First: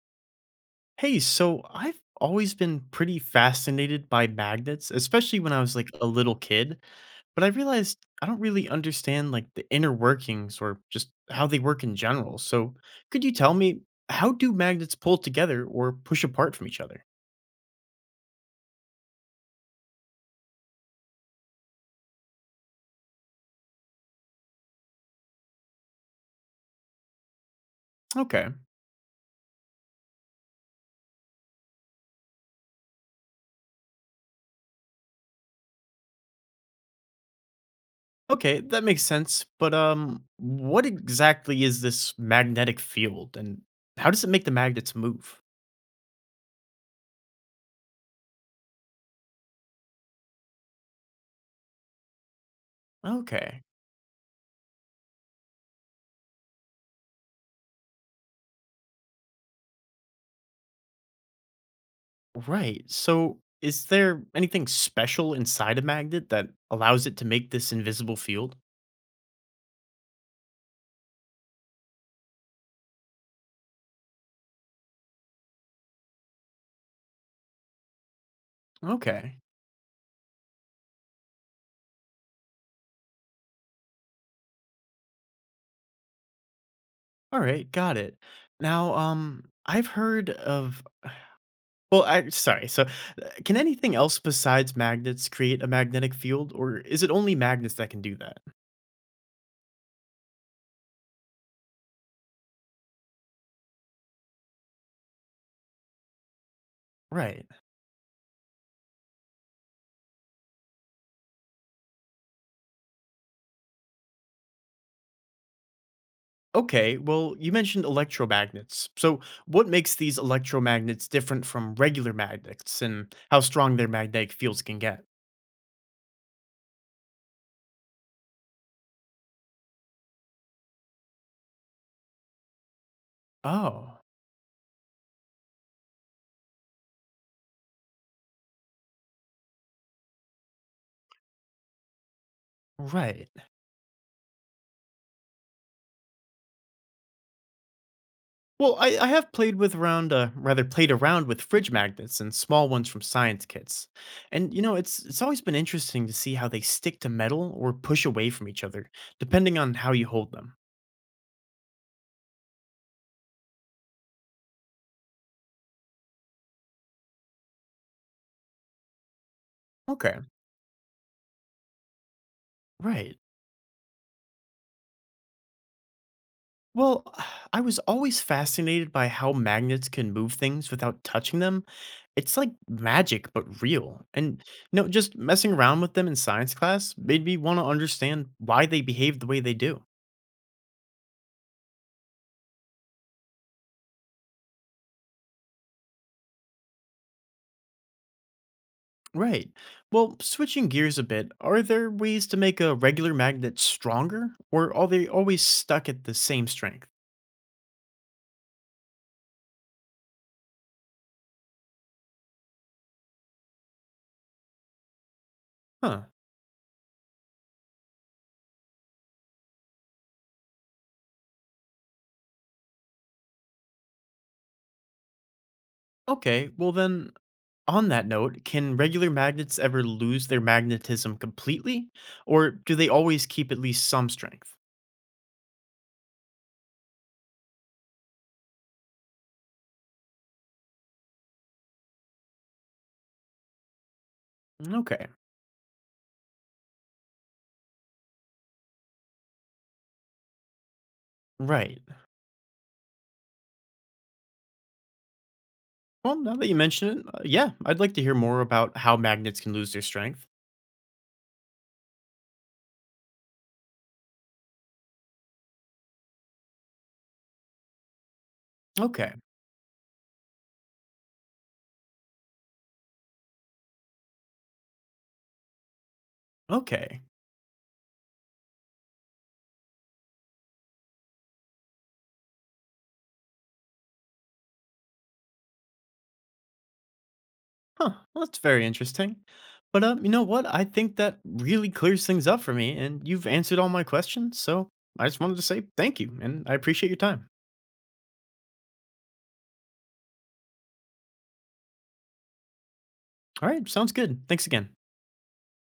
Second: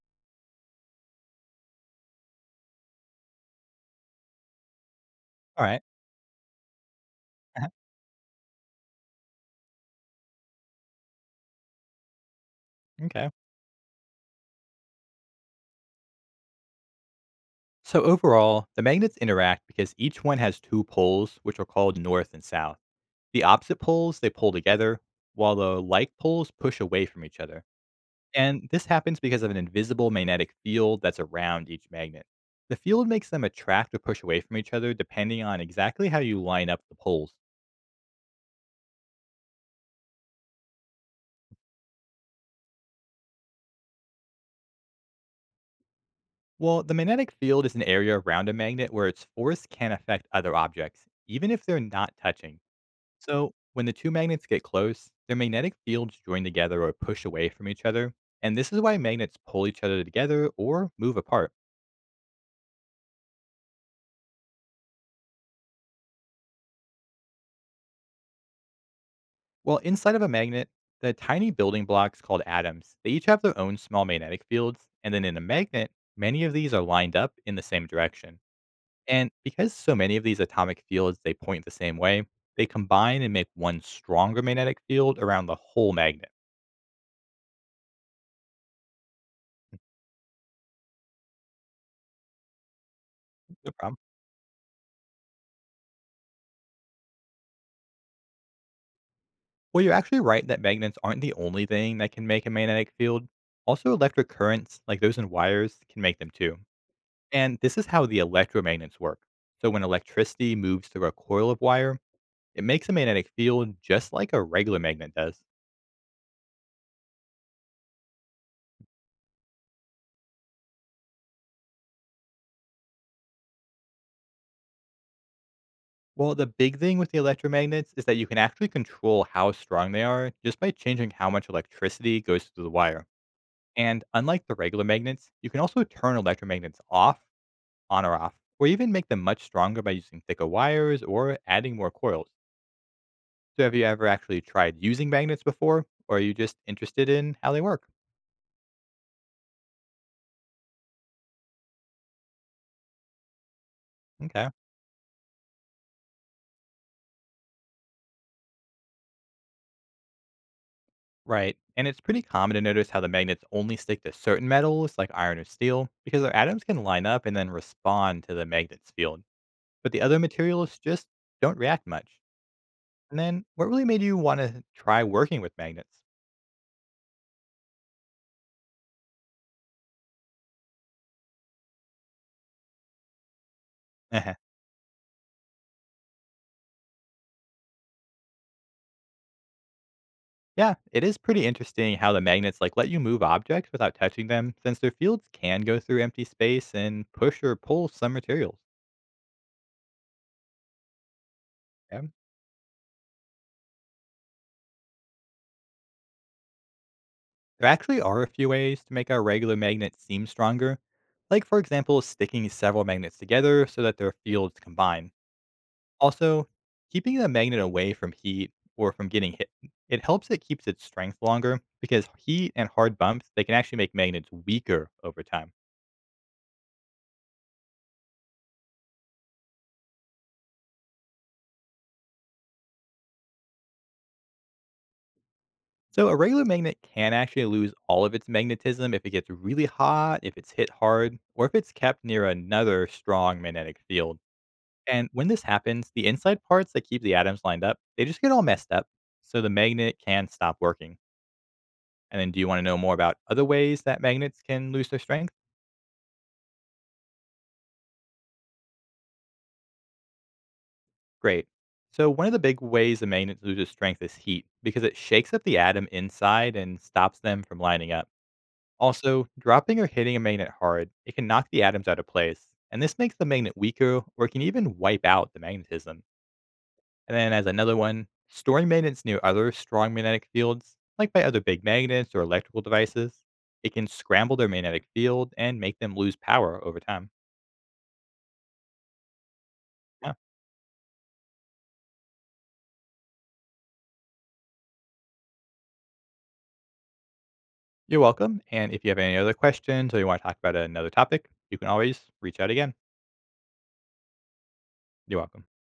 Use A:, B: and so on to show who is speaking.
A: Hey, so I've always been pretty fascinated by magnets, especially when I was
B: Alright.
A: like a little kid, but I
B: Uh-huh.
A: realized I don't really understand like the inner workings or just how they work in general. So, could
B: M'kay.
A: you tell me how do magnets pull together or push apart from each other?
B: So overall, the magnets interact because each one has 2 poles, which are called north and south. The opposite poles, they pull together, while the like poles push away from each other.
A: Okay.
B: And this happens because of an invisible magnetic field that's around each magnet. The field makes them attract or push away from each other depending on exactly how you line up the poles.
A: Okay, that makes sense, but what exactly is this magnetic field and how does it make the magnets move?
B: Well, the magnetic field is an area around a magnet where its force can affect other objects, even if they're not touching. So,
A: Okay.
B: when the two magnets get close, their magnetic fields join together or push away from each other, and this is why magnets pull each other together or move apart.
A: Right. So, is there anything special inside a magnet that allows it to make this invisible field?
B: Well, inside of a magnet, the tiny building blocks called atoms, they each have their own small magnetic fields, and then in a magnet, many of these are lined up in the same direction. And
A: Okay.
B: because so many of these atomic fields they point the same way, they combine and make one stronger magnetic field around the whole magnet.
A: All right, got it. Now, I've heard of well, I sorry. So, can
B: No
A: anything
B: problem.
A: else besides magnets create a magnetic field or is it only magnets that can do that?
B: Well, you're actually right that magnets aren't the only thing that can make a magnetic field. Also, electric currents, like those in wires, can make them too.
A: Right.
B: And this is how the electromagnets work. So, when electricity moves through a coil of wire, it makes a magnetic field just like a regular magnet does.
A: Okay. Well, you mentioned electromagnets. So, what makes these electromagnets different from regular magnets and how strong their magnetic fields can get?
B: Well, the big thing with the electromagnets is that you can actually control how strong they are just by changing how much electricity goes through the wire.
A: Oh,
B: And unlike the regular magnets, you can also turn electromagnets off on or off, or even make them much stronger by using thicker wires or adding more coils.
A: right.
B: So, have you ever actually tried using magnets before, or are you just interested in how they work?
A: Well, I have played with around, rather played around with fridge magnets and small ones from science kits,
B: Okay.
A: and it's always been interesting to see how they stick to metal or push away from each other, depending on how you hold them.
B: Right. And it's pretty common to notice how the magnets only stick to certain metals like iron or steel because their atoms can line up and then respond to the magnet's field. But the other
A: Okay.
B: materials just don't react much. And
A: Right.
B: then what really made you want to try working with magnets?
A: Well, I was always fascinated by how magnets can move things without touching them. It's like magic, but real. And just messing around with them in science class made me want to understand why they behave the way they do.
B: Yeah, it is pretty interesting how the magnets like let you move objects without touching them since their fields can go through empty space and push or pull some materials.
A: Right. Well, switching gears a bit, are there
B: Yeah.
A: ways to make a regular magnet stronger, or are they always stuck at the same strength?
B: There actually are a few ways to make our regular magnet seem stronger, like for example, sticking several magnets together so that their fields combine.
A: Huh.
B: Also, keeping the magnet away from heat or from getting hit. It helps it keeps its strength longer because heat and hard bumps, they can actually make magnets weaker over time.
A: Okay, well then, on that note, can regular magnets ever lose their magnetism completely, or do they always keep at least some strength?
B: So a regular magnet can actually lose all of its magnetism if it gets really hot, if it's hit hard, or if it's kept near another strong magnetic field.
A: Okay,
B: And when this happens, the inside parts that keep the atoms lined up, they just get all messed up. So the magnet can stop working.
A: right.
B: And then do you want to know more about other ways that magnets can lose their strength?
A: Well, now that you mention it, yeah, I'd like to hear more about how magnets can lose their strength.
B: Great. So one of the big ways a magnet loses strength is heat because it shakes up the atom inside and stops them from lining up.
A: Okay,
B: Also, dropping or hitting a magnet hard, it can knock the atoms out of place, and this makes the magnet weaker or can even wipe out the magnetism.
A: okay.
B: And then, as another one, storing magnets near other strong magnetic fields, like by other big magnets or electrical devices, it can scramble their magnetic field and make them lose power over time.
A: Huh. Well, that's very interesting. But you
B: Yeah,
A: know what? I think that really clears things up for me, and you've answered all my questions. So I just wanted to say thank you, and I appreciate your time.
B: you're welcome. And if you have any other questions or you want to talk about another topic, you can always reach out again.
A: All right, sounds good. Thanks again.
B: You're welcome.